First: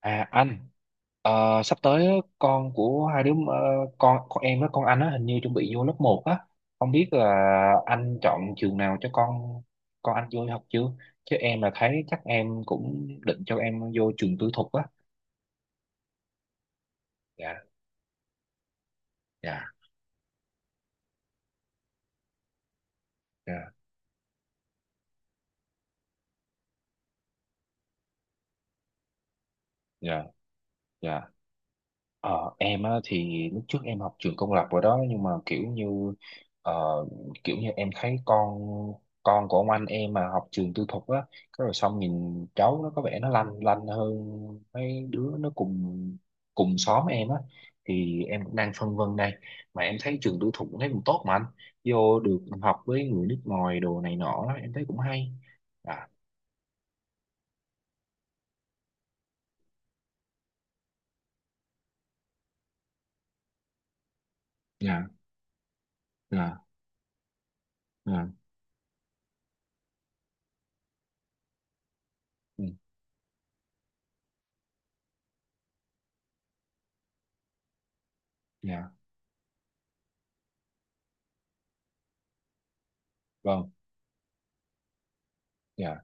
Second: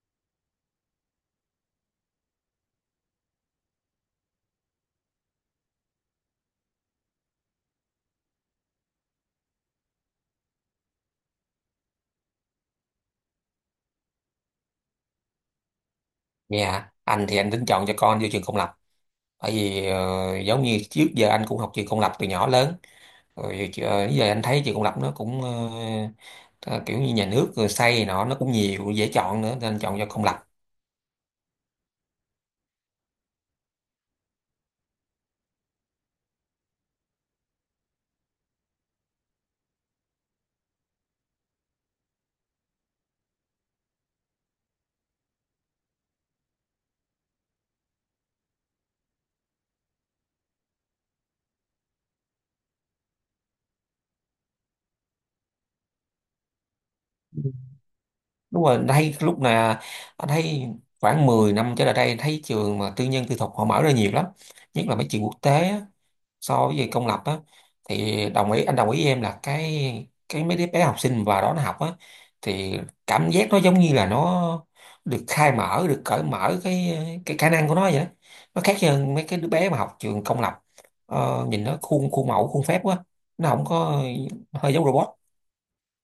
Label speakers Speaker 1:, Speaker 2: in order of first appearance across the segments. Speaker 1: À anh, ờ, sắp tới á, con của hai đứa, con em với con anh á, hình như chuẩn bị vô lớp 1 á. Không biết là anh chọn trường nào cho con anh vô học chưa, chứ em là thấy chắc em cũng định cho em vô trường tư thục á.
Speaker 2: Dạ, anh thì anh
Speaker 1: Dạ.
Speaker 2: tính chọn cho con vô trường công lập. Bởi
Speaker 1: Dạ.
Speaker 2: vì giống như trước giờ anh cũng học trường công lập từ nhỏ lớn. Rồi
Speaker 1: Dạ.
Speaker 2: giờ anh thấy trường công lập nó cũng ờ, kiểu như nhà nước rồi xây nọ nó cũng nhiều dễ chọn nữa nên anh chọn cho
Speaker 1: Dạ.
Speaker 2: công lập.
Speaker 1: Dạ. Ờ, em á, thì lúc trước em học trường công lập rồi đó, nhưng mà kiểu như ờ, kiểu như em thấy con của ông anh em mà học trường tư thục á, cái rồi xong nhìn cháu nó có vẻ nó lanh lanh hơn mấy đứa nó cùng, cùng xóm em á. Thì em cũng đang phân vân đây, mà em thấy trường tư thục cũng thấy cũng tốt mà anh, vô được học với người nước ngoài đồ này nọ em thấy cũng hay. À.
Speaker 2: Đúng rồi, anh thấy lúc nào anh thấy khoảng 10 năm trở lại đây anh thấy trường mà tư nhân tư thục họ mở ra nhiều lắm. Nhất là
Speaker 1: Dạ.
Speaker 2: mấy trường quốc tế á.
Speaker 1: Dạ.
Speaker 2: So với về công lập á thì
Speaker 1: Dạ.
Speaker 2: đồng ý anh đồng ý với em là cái mấy đứa bé học sinh vào đó nó học á
Speaker 1: Ừ.
Speaker 2: thì cảm giác nó giống như là nó được khai mở, được cởi mở cái khả năng của nó vậy đó, nó khác
Speaker 1: Dạ.
Speaker 2: hơn mấy cái đứa bé mà học trường công lập. Nhìn nó khuôn khuôn mẫu khuôn phép quá, nó không
Speaker 1: Vâng.
Speaker 2: có, hơi giống robot.
Speaker 1: Dạ.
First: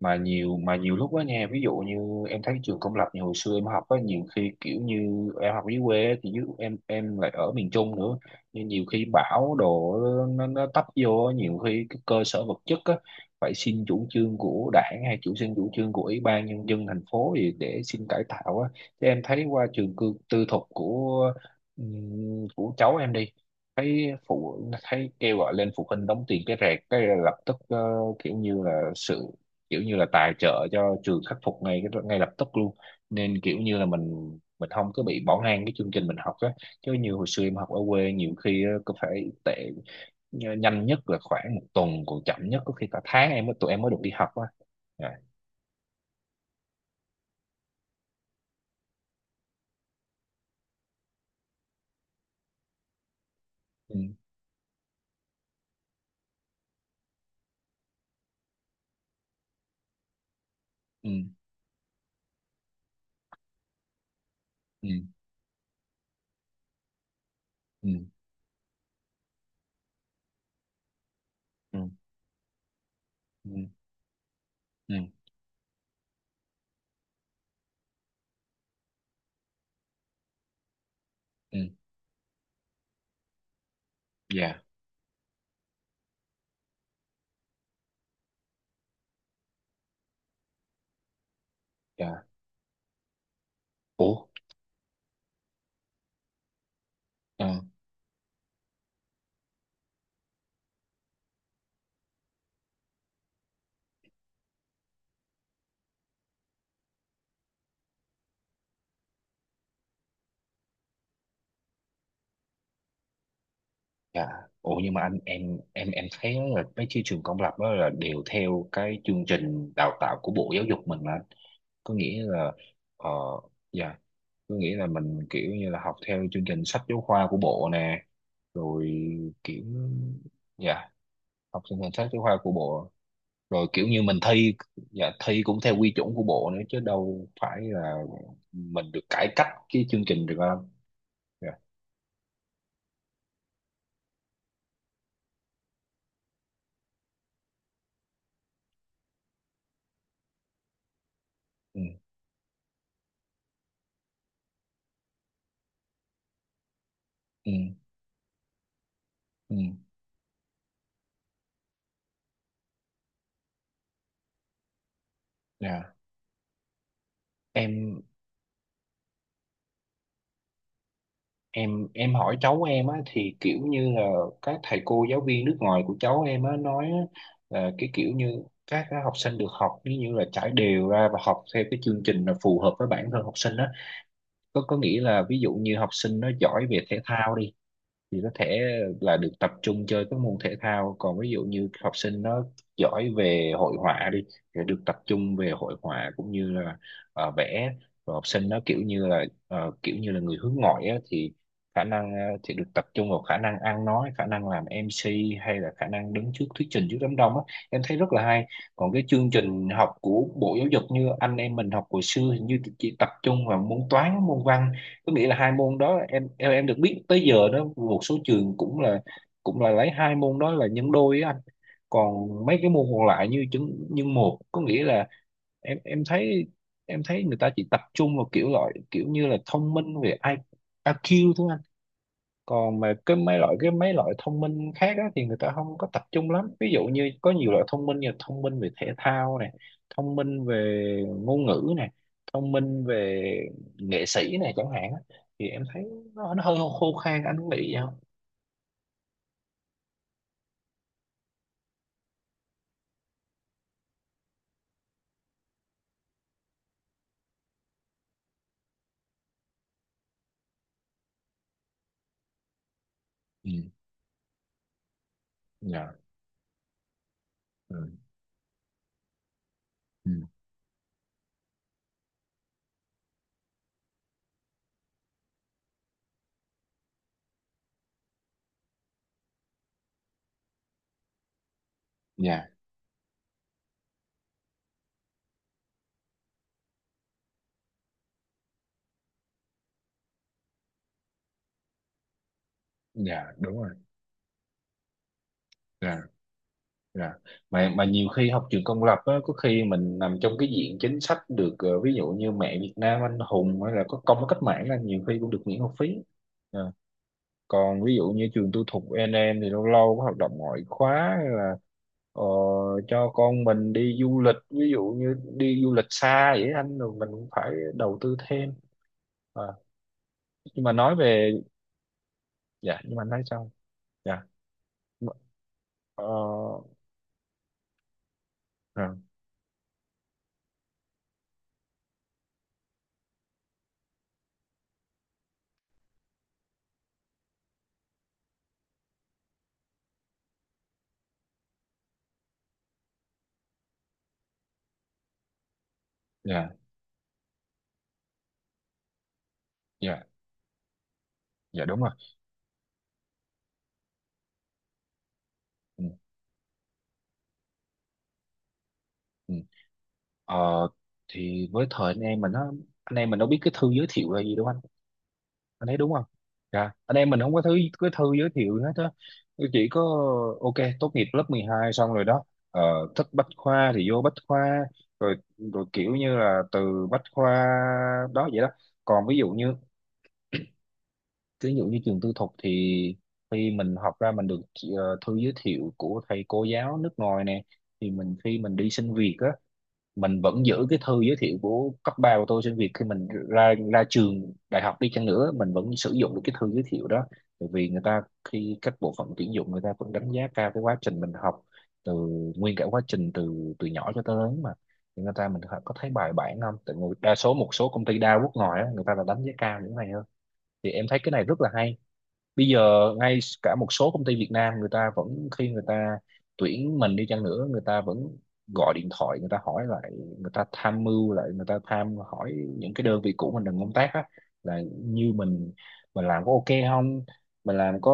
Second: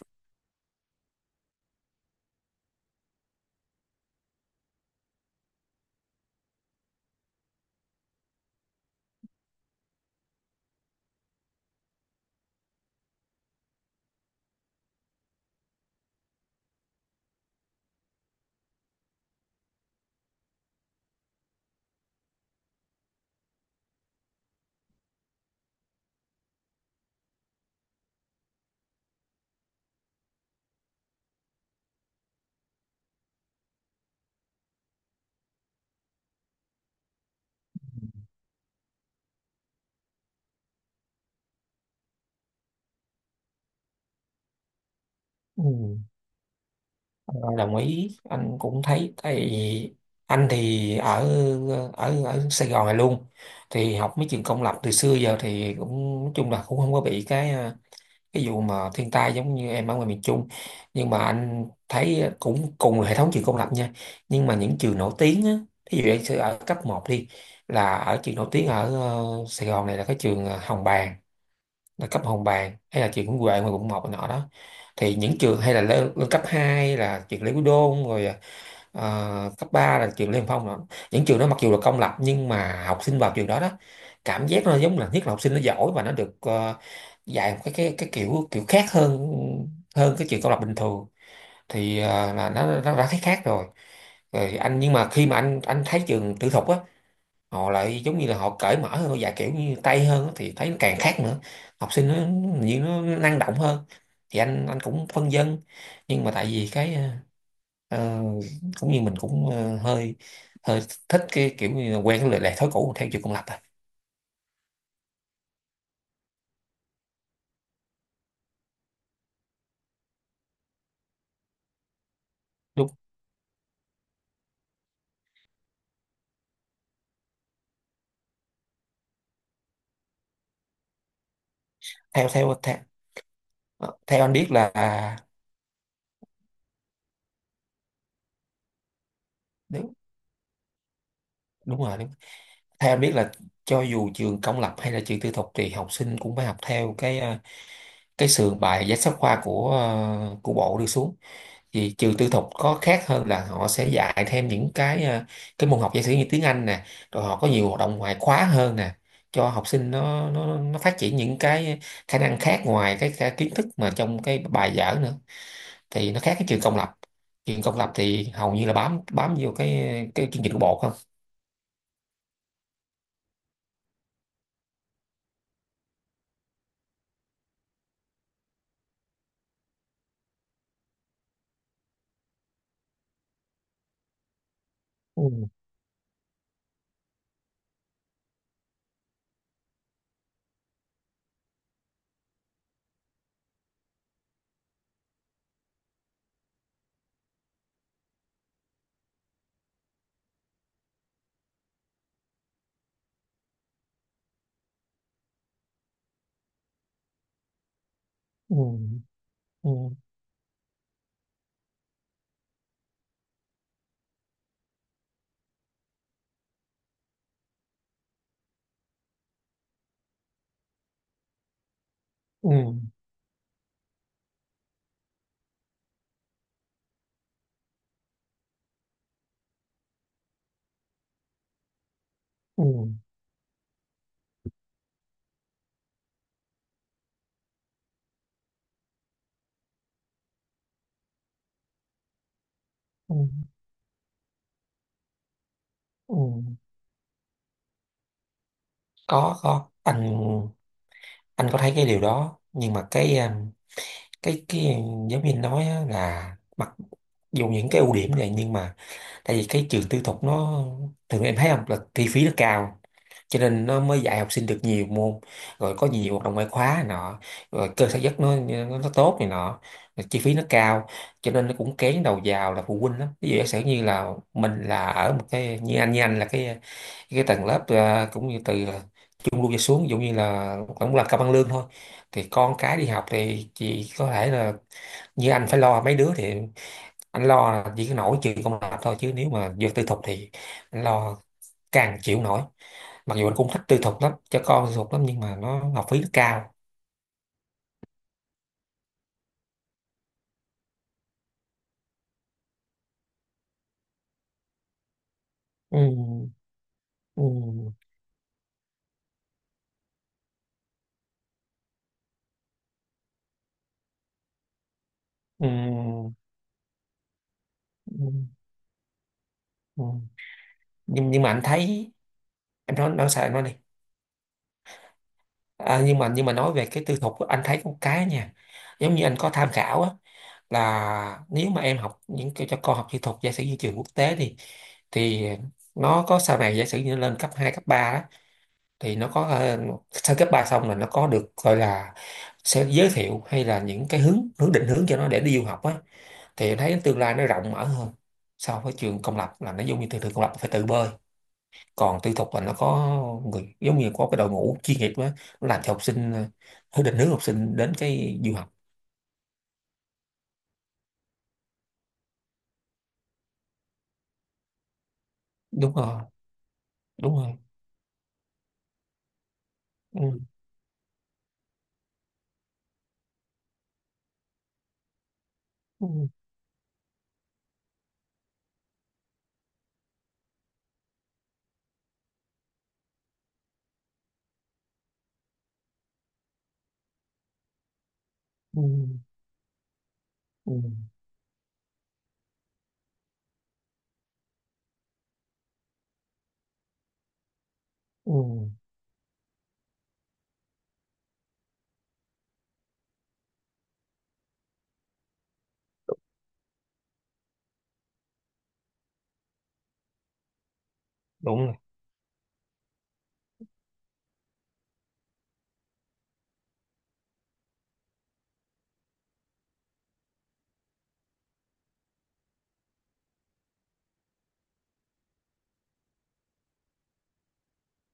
Speaker 1: Mà nhiều lúc đó nha, ví dụ như em thấy trường công lập như hồi xưa em học á, nhiều khi kiểu như em học dưới quê á, thì chứ em lại ở miền Trung nữa, nên nhiều khi bão đồ nó tấp vô á, nhiều khi cái cơ sở vật chất á phải xin chủ trương của đảng, hay xin chủ trương của ủy ban nhân dân thành phố gì để xin cải tạo á. Chứ em thấy qua trường cư, tư thục của, của cháu em đi, thấy phụ thấy kêu gọi lên phụ huynh đóng tiền cái rẹt cái là lập tức, kiểu như là sự, kiểu như là tài trợ cho trường khắc phục ngay cái ngay lập tức luôn, nên kiểu như là mình không có bị bỏ ngang cái chương trình mình học á. Chứ như hồi xưa em học ở quê nhiều khi á, có phải tệ, nhanh nhất là khoảng một tuần, còn chậm nhất có khi cả tháng em mới, tụi em mới được đi học á. Dạ.
Speaker 2: Ừ. Ờ, Đồng ý, anh cũng thấy tại vì anh thì ở ở ở Sài Gòn này luôn thì
Speaker 1: Ừ.
Speaker 2: học mấy trường công lập từ xưa giờ thì cũng nói chung là cũng không có bị cái cái vụ mà thiên tai giống như em ở ngoài miền Trung,
Speaker 1: Ừ.
Speaker 2: nhưng mà anh thấy cũng cùng là hệ thống trường công lập nha, nhưng mà những
Speaker 1: Ừ.
Speaker 2: trường nổi tiếng á, ví dụ anh sẽ ở cấp một đi,
Speaker 1: Ừ.
Speaker 2: là ở trường nổi tiếng ở Sài Gòn này là cái trường Hồng Bàng,
Speaker 1: Ừ.
Speaker 2: là cấp Hồng Bàng, hay là trường Nguyễn
Speaker 1: Ừ.
Speaker 2: Huệ ngoài quận 1 này nọ đó,
Speaker 1: Ừ.
Speaker 2: thì những trường hay là lên, cấp 2 là trường Lê Quý Đôn, rồi cấp 3 là trường Lê Hồng Phong đó. Những trường đó mặc
Speaker 1: Ừ.
Speaker 2: dù là công lập nhưng mà học sinh vào trường đó đó cảm
Speaker 1: Dạ.
Speaker 2: giác nó giống là nhất là học sinh nó giỏi và nó được dạy một cái kiểu kiểu khác hơn, cái trường công lập bình thường thì
Speaker 1: Dạ.
Speaker 2: là nó đã thấy khác rồi.
Speaker 1: Ủa.
Speaker 2: Rồi anh nhưng mà khi mà anh thấy trường tư thục á,
Speaker 1: ờ,
Speaker 2: họ lại giống như là họ cởi mở hơn và kiểu như Tây hơn á, thì thấy nó càng khác nữa, học sinh nó như nó năng động hơn, thì anh cũng phân vân, nhưng mà tại vì cái ờ, cũng như mình cũng hơi, hơi thích cái kiểu như là quen cái lề lề thói cũ theo chiều công lập à.
Speaker 1: dạ. Ủa nhưng mà anh, em em thấy là mấy cái trường công lập đó là đều theo cái chương trình đào tạo của Bộ Giáo dục mình mà, có nghĩa là
Speaker 2: Đúng.
Speaker 1: ờ, dạ, có nghĩa là mình kiểu như là học theo chương trình sách giáo khoa của bộ nè, rồi kiểu, dạ, học chương trình sách giáo
Speaker 2: Theo
Speaker 1: khoa của
Speaker 2: theo theo,
Speaker 1: bộ, rồi kiểu
Speaker 2: ờ,
Speaker 1: như mình
Speaker 2: Theo anh biết
Speaker 1: thi,
Speaker 2: là,
Speaker 1: dạ, thi cũng theo quy chuẩn của bộ nữa chứ đâu phải là mình được cải cách cái
Speaker 2: đúng,
Speaker 1: chương trình được không. Dạ.
Speaker 2: đúng rồi, đúng. Theo anh biết là cho dù trường công lập hay là trường tư thục thì học sinh cũng phải học theo cái cái sườn bài sách giáo khoa của bộ đưa xuống.
Speaker 1: Ừ.
Speaker 2: Vì trường tư thục có khác hơn là họ sẽ dạy thêm những cái cái môn học giả sử như tiếng Anh nè, rồi họ có
Speaker 1: Ừ.
Speaker 2: nhiều hoạt động ngoại khóa hơn nè, cho
Speaker 1: Ừ.
Speaker 2: học sinh nó phát triển những cái khả năng khác ngoài cái kiến thức mà trong cái bài vở nữa.
Speaker 1: Dạ.
Speaker 2: Thì nó khác cái trường công lập. Trường công lập
Speaker 1: Em,
Speaker 2: thì hầu như là bám bám vô cái chương trình của bộ không?
Speaker 1: em hỏi cháu em á, thì kiểu như là các thầy cô giáo viên nước ngoài của cháu em á nói á, là cái kiểu như các cái học sinh được học ví như là trải đều ra và học theo cái chương trình là phù hợp với bản thân học sinh á, có nghĩa là
Speaker 2: Ừ,
Speaker 1: ví dụ như học sinh nó giỏi về thể thao đi, thì có thể là được tập trung chơi các môn thể thao, còn ví dụ như học sinh nó giỏi về hội họa đi thì được tập trung về hội họa cũng như là vẽ, rồi học sinh nó kiểu như là kiểu như là người hướng ngoại á, thì khả năng thì được tập trung vào khả năng ăn nói, khả năng làm MC, hay là khả năng đứng trước thuyết trình trước đám đông á, em thấy rất là hay.
Speaker 2: ừ,
Speaker 1: Còn cái chương trình học
Speaker 2: ừ,
Speaker 1: của Bộ Giáo dục như anh em mình học hồi xưa hình như chỉ tập trung vào môn toán, môn văn, có nghĩa là hai môn đó em, em được biết tới giờ đó, một số trường cũng là lấy hai môn đó là nhân đôi á anh, còn
Speaker 2: ừ,
Speaker 1: mấy cái môn còn lại như chứng nhân một, có nghĩa là em, em thấy người ta chỉ tập trung vào kiểu loại, kiểu như là thông minh về IQ thôi anh,
Speaker 2: ừ,
Speaker 1: còn mà cái mấy loại thông minh khác á, thì người ta không có tập trung lắm, ví dụ như có nhiều loại thông minh như là thông minh về thể thao này, thông minh về ngôn ngữ này, thông minh
Speaker 2: ừ,
Speaker 1: về nghệ sĩ này chẳng hạn á. Thì em thấy
Speaker 2: ừ.
Speaker 1: nó hơi khô khan, anh có nghĩ vậy không?
Speaker 2: Có anh có thấy cái điều đó nhưng mà cái cái giáo viên nói á là mặc dù những cái ưu điểm này nhưng mà tại vì cái trường tư thục nó thường em thấy không là chi phí nó cao, cho
Speaker 1: Ừ.
Speaker 2: nên nó mới dạy học sinh được nhiều môn, rồi có
Speaker 1: Dạ.
Speaker 2: nhiều hoạt động ngoại khóa này nọ, rồi
Speaker 1: Ừ.
Speaker 2: cơ sở giấc nó, tốt này nọ, rồi
Speaker 1: Ừ.
Speaker 2: chi phí nó cao cho nên nó cũng kén đầu vào là phụ huynh lắm, ví dụ giả sử như là mình là ở một cái như anh, là cái tầng lớp cũng như từ trung lưu trở xuống, ví dụ như là cũng là cao bằng lương thôi, thì
Speaker 1: Dạ.
Speaker 2: con cái đi học thì chỉ có thể là như anh phải lo mấy đứa, thì anh lo là chỉ có nổi chuyện công lập thôi, chứ nếu mà việc tư thục thì anh lo càng chịu nổi. Mặc dù
Speaker 1: Dạ.
Speaker 2: anh cũng
Speaker 1: Đúng
Speaker 2: thích
Speaker 1: rồi.
Speaker 2: tư thục lắm, cho con tư thục lắm, nhưng mà nó học
Speaker 1: Dạ.
Speaker 2: phí nó cao.
Speaker 1: Dạ. Mà nhiều khi học trường công lập á, có khi mình nằm trong cái diện chính sách được, ví dụ như mẹ Việt Nam anh hùng hay là có công với cách mạng là nhiều khi cũng được miễn học
Speaker 2: Ừ,
Speaker 1: phí.
Speaker 2: ừ,
Speaker 1: Còn ví dụ như trường tư thục n em, thì lâu lâu có hoạt động ngoại khóa hay là ờ, cho con mình đi du lịch, ví dụ như
Speaker 2: ừ,
Speaker 1: đi du lịch xa vậy anh, rồi mình cũng phải
Speaker 2: ừ,
Speaker 1: đầu tư thêm. à,
Speaker 2: ừ.
Speaker 1: nhưng mà nói
Speaker 2: Nhưng mà
Speaker 1: về,
Speaker 2: anh thấy, em
Speaker 1: dạ
Speaker 2: nói,
Speaker 1: nhưng mà anh nói
Speaker 2: sao em nói
Speaker 1: sao.
Speaker 2: đi.
Speaker 1: Dạ.
Speaker 2: À,
Speaker 1: ờ,
Speaker 2: nhưng mà nói về cái tư thục á, anh thấy có một cái nha,
Speaker 1: dạ.
Speaker 2: giống như anh có tham khảo á, là nếu mà em học những cái cho con học kỹ thuật giả sử như trường quốc tế thì thì nó có sau này giả sử như lên cấp 2 cấp 3 đó, thì nó có sau cấp 3 xong là nó có được gọi là sẽ giới thiệu hay là những cái hướng hướng định hướng cho nó để đi du học á,
Speaker 1: Dạ.
Speaker 2: thì em thấy tương lai nó rộng mở hơn so với trường công lập là nó giống như thường
Speaker 1: Dạ.
Speaker 2: thường công lập phải tự bơi,
Speaker 1: Dạ, đúng rồi.
Speaker 2: còn tư thục là nó có người giống như có cái đội ngũ chuyên nghiệp á, nó làm cho học
Speaker 1: Ừ.
Speaker 2: sinh định hướng học sinh đến cái du học.
Speaker 1: Ừ. Ờ, thì với thời anh em mình nó, anh em mình đâu biết cái thư giới thiệu là gì đâu anh
Speaker 2: Đúng
Speaker 1: thấy đúng
Speaker 2: rồi,
Speaker 1: không? Dạ, anh em
Speaker 2: đúng
Speaker 1: mình không
Speaker 2: rồi.
Speaker 1: có thứ cái thư giới thiệu gì hết á, chỉ có
Speaker 2: Ừ.
Speaker 1: ok, tốt nghiệp lớp 12 xong rồi đó, ờ, thích Bách Khoa thì vô Bách Khoa, rồi rồi
Speaker 2: Ừ.
Speaker 1: kiểu như là từ Bách Khoa đó vậy đó. Còn ví dụ như, ví dụ như trường tư thục thì khi mình học ra mình được thư giới thiệu của thầy cô giáo nước ngoài nè, thì mình khi mình
Speaker 2: Ừ.
Speaker 1: đi xin việc á, mình vẫn
Speaker 2: Ừ.
Speaker 1: giữ cái thư giới thiệu của cấp 3 của tôi trên việc, khi mình ra ra trường đại học đi chăng nữa mình vẫn sử dụng được cái thư giới thiệu đó, bởi vì người ta,
Speaker 2: Ừ.
Speaker 1: khi các bộ phận tuyển dụng người ta vẫn đánh giá cao cái quá trình mình học từ, nguyên cả quá trình từ từ nhỏ cho tới lớn mà, thì người ta mình có thấy bài bản không, tại người, đa số một số công ty đa quốc ngoài á, người ta là đánh giá cao những cái này hơn, thì em thấy cái này rất
Speaker 2: Đúng
Speaker 1: là
Speaker 2: rồi.
Speaker 1: hay. Bây giờ ngay cả một số công ty Việt Nam người ta vẫn, khi người ta tuyển mình đi chăng nữa người ta vẫn gọi điện thoại người ta hỏi lại, người ta tham mưu lại, người ta tham hỏi những cái đơn vị cũ mình đang công tác á, là như mình làm có ok không, mình làm có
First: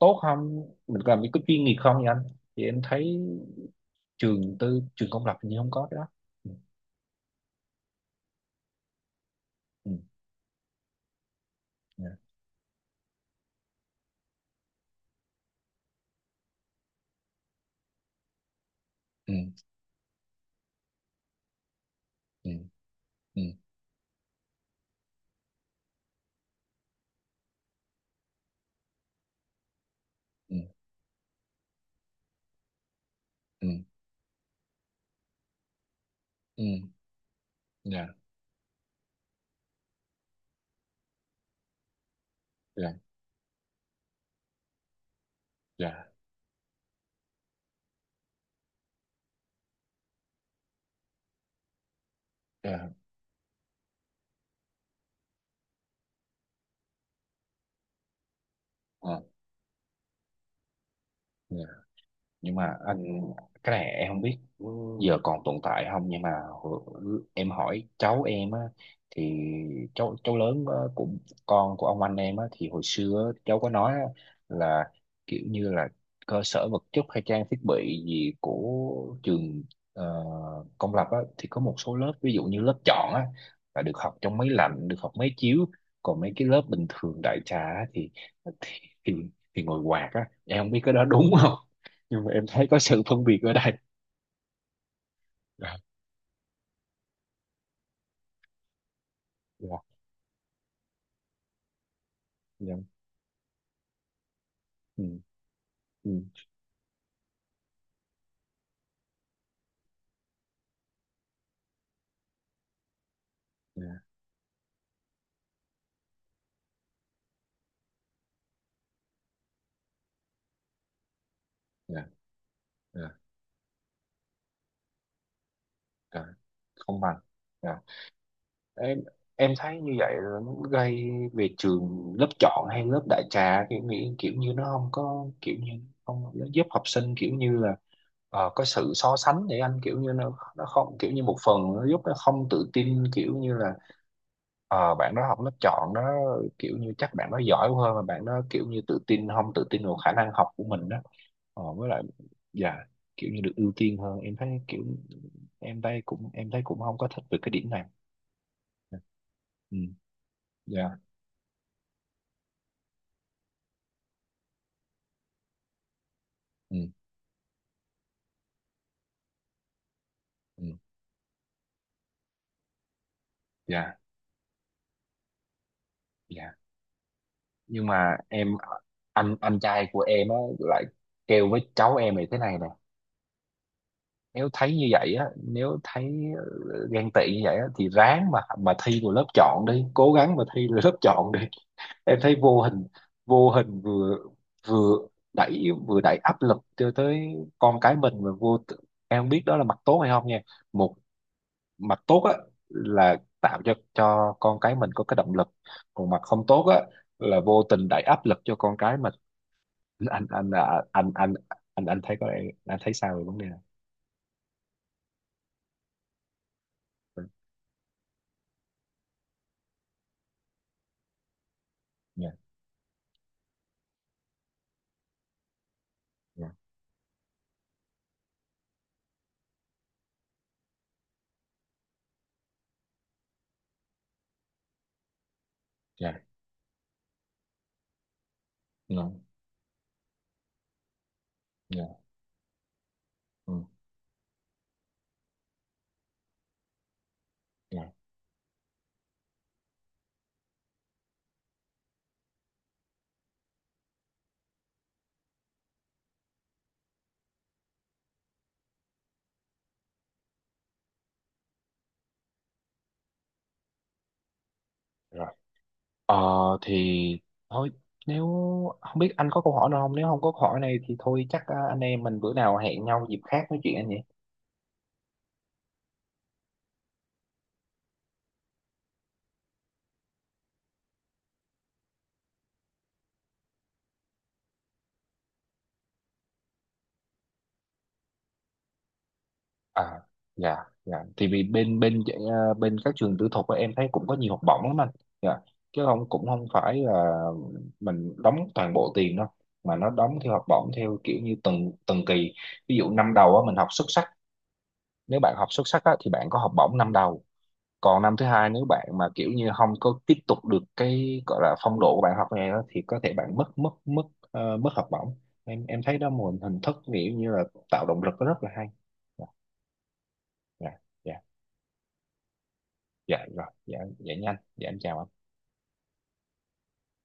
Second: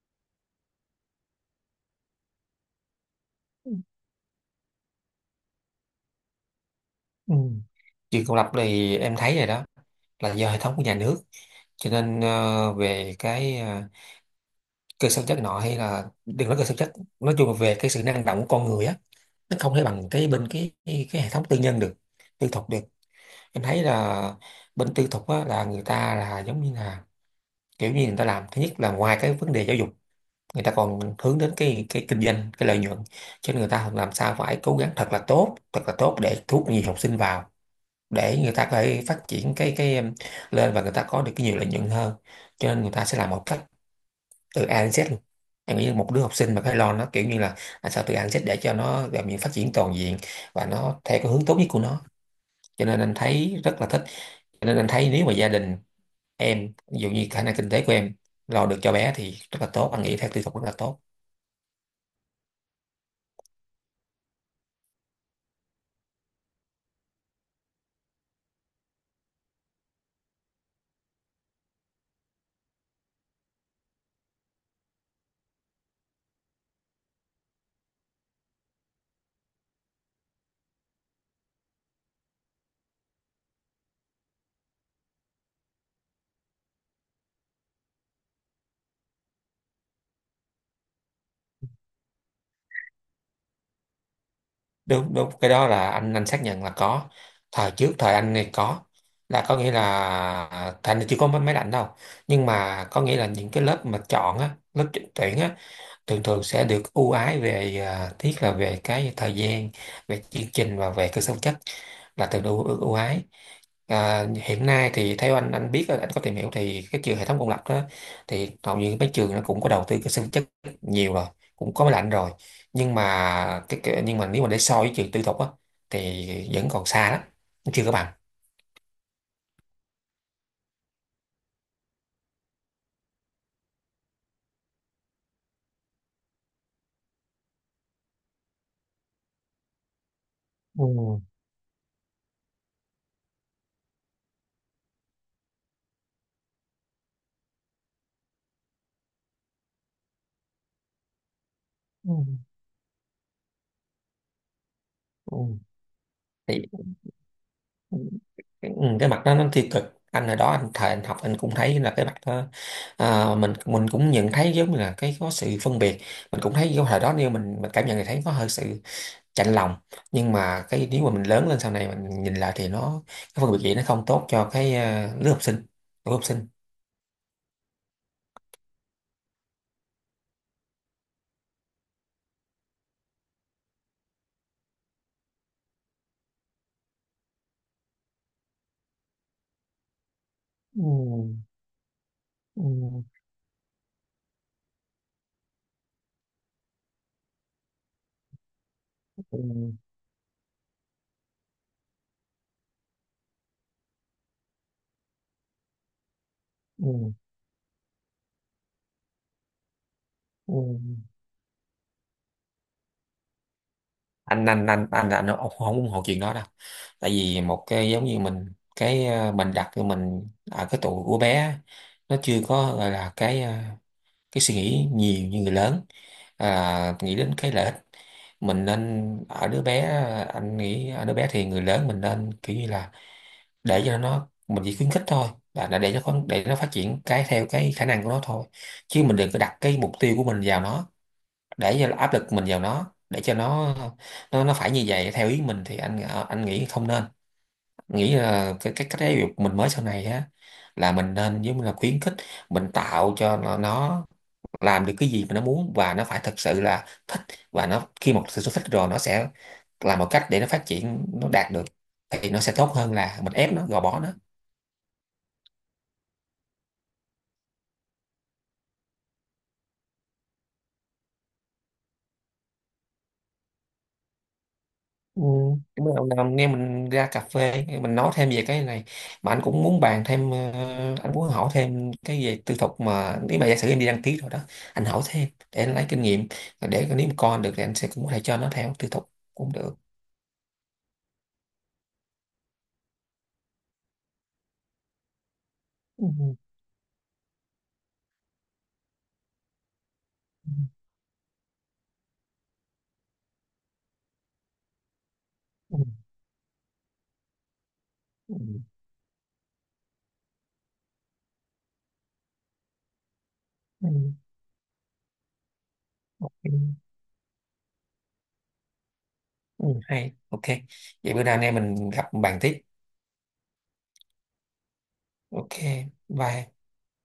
Speaker 1: tốt không, mình làm có chuyên nghiệp không, vậy anh. Thì em thấy
Speaker 2: Ừ.
Speaker 1: trường tư, trường công lập hình như không có cái đó. Ừ.
Speaker 2: Ừ. Trường công lập thì em thấy rồi đó
Speaker 1: Ừ.
Speaker 2: là do hệ thống của nhà nước, cho
Speaker 1: Dạ.
Speaker 2: nên về cái cơ sở chất nọ, hay là đừng nói cơ sở chất, nói chung là về cái sự năng động của con người á, nó
Speaker 1: Ừ.
Speaker 2: không thể bằng cái bên cái hệ thống tư nhân được, tư
Speaker 1: Ừ.
Speaker 2: thục được.
Speaker 1: Ừ.
Speaker 2: Em thấy là bên tư thục á, là người ta là giống như là kiểu như người ta làm, thứ nhất là ngoài cái vấn đề giáo dục,
Speaker 1: Ừ.
Speaker 2: người ta còn hướng đến cái kinh doanh, cái lợi nhuận, cho nên
Speaker 1: Ừ.
Speaker 2: người ta làm sao phải cố gắng thật là tốt, thật là tốt để thu
Speaker 1: Ừ.
Speaker 2: hút nhiều học sinh vào,
Speaker 1: Dạ.
Speaker 2: để người ta có thể phát triển cái em, lên và người ta có được cái nhiều lợi nhuận hơn, cho nên người
Speaker 1: Dạ.
Speaker 2: ta sẽ làm một cách từ A đến Z luôn. Em nghĩ
Speaker 1: Dạ.
Speaker 2: một đứa học sinh mà phải lo nó kiểu như là làm sao từ A đến Z để cho nó làm những phát triển toàn diện và nó theo cái hướng tốt nhất của nó, cho
Speaker 1: Dạ.
Speaker 2: nên anh thấy rất là thích. Cho nên anh thấy nếu mà gia đình em, ví dụ như khả năng kinh tế của em lo được cho bé
Speaker 1: ờ,
Speaker 2: thì rất là tốt, anh nghĩ theo tư tưởng rất là tốt.
Speaker 1: yeah. Nhưng mà anh, cái này em không biết giờ còn tồn tại không, nhưng mà em hỏi cháu em á, thì cháu cháu lớn á, của con của ông anh em á, thì hồi xưa á, cháu có nói á, là kiểu như là cơ sở vật chất hay trang thiết bị gì của trường, ờ, công lập á, thì có một số lớp ví dụ như lớp chọn á là được học trong máy lạnh, được học máy chiếu, còn mấy cái lớp bình thường đại trà á, thì, thì, thì ngồi quạt á, em không biết cái đó đúng không, nhưng mà em thấy có sự phân biệt ở đây.
Speaker 2: Đúng, cái đó
Speaker 1: Dạ.
Speaker 2: là anh xác nhận là có, thời trước thời anh này có, là có nghĩa
Speaker 1: Dạ.
Speaker 2: là thành thì chưa có mấy máy lạnh đâu, nhưng
Speaker 1: Dạ.
Speaker 2: mà có nghĩa là những cái lớp mà chọn á, lớp
Speaker 1: Ừ.
Speaker 2: tuyển á,
Speaker 1: Ừ.
Speaker 2: thường thường sẽ được ưu ái về tiếc là về cái thời gian, về chương trình và về cơ sở vật chất, là thường ưu, ưu ưu ái.
Speaker 1: Dạ.
Speaker 2: À, hiện nay thì theo anh, biết anh có tìm hiểu thì cái trường hệ thống công lập đó, thì hầu như mấy trường nó cũng có đầu tư cơ sở vật chất nhiều rồi, cũng có máy
Speaker 1: Dạ.
Speaker 2: lạnh rồi, nhưng
Speaker 1: Dạ.
Speaker 2: mà cái nhưng mà nếu mà để so với trường tư thục á
Speaker 1: Dạ.
Speaker 2: thì vẫn còn
Speaker 1: Không
Speaker 2: xa
Speaker 1: bằng.
Speaker 2: lắm,
Speaker 1: Dạ.
Speaker 2: chưa có bằng.
Speaker 1: Em em thấy như vậy là nó gây, về trường lớp chọn hay lớp đại trà kiểu nghĩ kiểu như nó không có kiểu như, không, nó giúp học sinh kiểu như là có sự so sánh để anh kiểu như nó
Speaker 2: Ừ.
Speaker 1: không kiểu như một phần nó giúp nó không tự tin kiểu như là bạn đó học lớp chọn đó, kiểu như chắc bạn đó giỏi hơn, mà bạn đó kiểu như tự tin không tự tin vào khả năng học của mình đó. Ờ, với lại,
Speaker 2: Ừ.
Speaker 1: dạ, kiểu như được ưu tiên hơn em thấy kiểu,
Speaker 2: Ừ.
Speaker 1: em thấy cũng, em thấy cũng không có thích về cái điểm này.
Speaker 2: Thì cái, cái mặt đó nó tiêu
Speaker 1: Ừ.
Speaker 2: cực, anh hồi đó anh thời
Speaker 1: Dạ.
Speaker 2: anh học anh cũng thấy là cái mặt đó, à, mình cũng nhận thấy giống như là cái có sự phân biệt, mình cũng thấy cái
Speaker 1: Ừ.
Speaker 2: thời đó nếu mình cảm nhận thì thấy có hơi sự chạnh lòng, nhưng
Speaker 1: Ừ.
Speaker 2: mà cái nếu mà mình lớn lên sau này mình nhìn lại thì nó cái phân biệt vậy nó
Speaker 1: Dạ.
Speaker 2: không tốt cho cái, à, lứa học sinh, lứa học sinh
Speaker 1: Dạ. Nhưng mà em, anh trai của em á lại kêu với cháu em này thế này nè, nếu thấy như vậy á, nếu thấy ờ, ghen tị như vậy á thì ráng mà thi vào lớp chọn đi, cố gắng mà thi vào
Speaker 2: ừ,
Speaker 1: lớp chọn đi. Em thấy
Speaker 2: ừ,
Speaker 1: vô hình vừa vừa vừa đẩy áp lực cho tới con cái mình, mà em không biết đó là
Speaker 2: ừ,
Speaker 1: mặt tốt hay không nha. Một mặt tốt á là tạo cho con cái mình có cái động lực, còn mặt không tốt á
Speaker 2: ừ,
Speaker 1: là vô tình đẩy áp lực cho con cái mình. anh anh
Speaker 2: ừ.
Speaker 1: à, anh anh anh anh thấy có anh thấy sao về vấn đề này?
Speaker 2: Anh Ông không ủng hộ chuyện đó đâu, tại vì một cái giống như mình cái mình đặt cho mình ở cái tuổi của bé á, nó
Speaker 1: Dạ.
Speaker 2: chưa có gọi là cái cái suy nghĩ nhiều như người lớn,
Speaker 1: Dạ.
Speaker 2: à, nghĩ đến cái lợi ích mình nên ở đứa bé. Anh nghĩ ở đứa bé thì người lớn mình nên kiểu như là để cho nó, mình chỉ khuyến khích thôi, là để nó
Speaker 1: Dạ.
Speaker 2: có để nó phát triển cái theo cái khả năng của nó thôi,
Speaker 1: Dạ.
Speaker 2: chứ mình đừng có đặt cái mục tiêu của mình vào nó, để cho
Speaker 1: Dạ.
Speaker 2: áp lực mình vào nó để cho
Speaker 1: Ừ.
Speaker 2: nó nó phải như vậy theo ý mình, thì anh anh nghĩ không nên,
Speaker 1: Dạ.
Speaker 2: nghĩ là cái cách giáo dục mình mới sau này á là mình nên giống như là khuyến khích, mình tạo cho nó làm được cái gì mà nó muốn và nó phải thật sự là thích, và nó khi một sự thích rồi nó sẽ làm một cách để nó phát triển nó đạt được, thì nó sẽ tốt hơn là mình ép nó gò bó nó.
Speaker 1: Rồi. ờ thì thôi, nếu, không biết anh có câu hỏi nào không, nếu không có câu hỏi này thì thôi chắc, anh em mình bữa nào hẹn nhau dịp khác nói chuyện anh nhỉ.
Speaker 2: Ừ, cảm ơn ông Nam nghe mình ra cà phê mình nói thêm về cái này, mà anh cũng muốn bàn thêm anh muốn hỏi thêm cái về tư thục, mà nếu mà giả sử em đi đăng ký rồi đó anh hỏi thêm để anh lấy kinh nghiệm, và để nếu mà con được thì anh sẽ cũng có thể cho nó theo tư thục cũng được.
Speaker 1: À. Dạ. Dạ. Thì vì bên bên à, bên các trường tư thục á, em thấy cũng có nhiều học bổng lắm anh. Dạ. Chứ không, cũng
Speaker 2: Ừ,
Speaker 1: không phải là mình đóng toàn bộ tiền đâu, mà nó đóng theo học bổng theo kiểu như từng từng kỳ, ví dụ năm đầu á, mình học xuất sắc, nếu bạn học xuất
Speaker 2: ừ,
Speaker 1: sắc á thì bạn có học bổng năm đầu, còn năm thứ
Speaker 2: ừ,
Speaker 1: hai nếu bạn mà kiểu như không có tiếp tục được cái gọi là phong độ của bạn học này đó, thì có thể bạn mất mất mất
Speaker 2: ừ,
Speaker 1: mất học bổng. Em thấy đó một
Speaker 2: ừ,
Speaker 1: hình thức kiểu như là tạo động lực rất là hay. Dạ.
Speaker 2: ừ, hay ok.
Speaker 1: Dạ. Dạ.
Speaker 2: Vậy bữa nào anh em mình gặp bàn tiếp.
Speaker 1: Dạ rồi. Dạ. Dạ nhanh. Dạ em chào.
Speaker 2: Ok. Bye.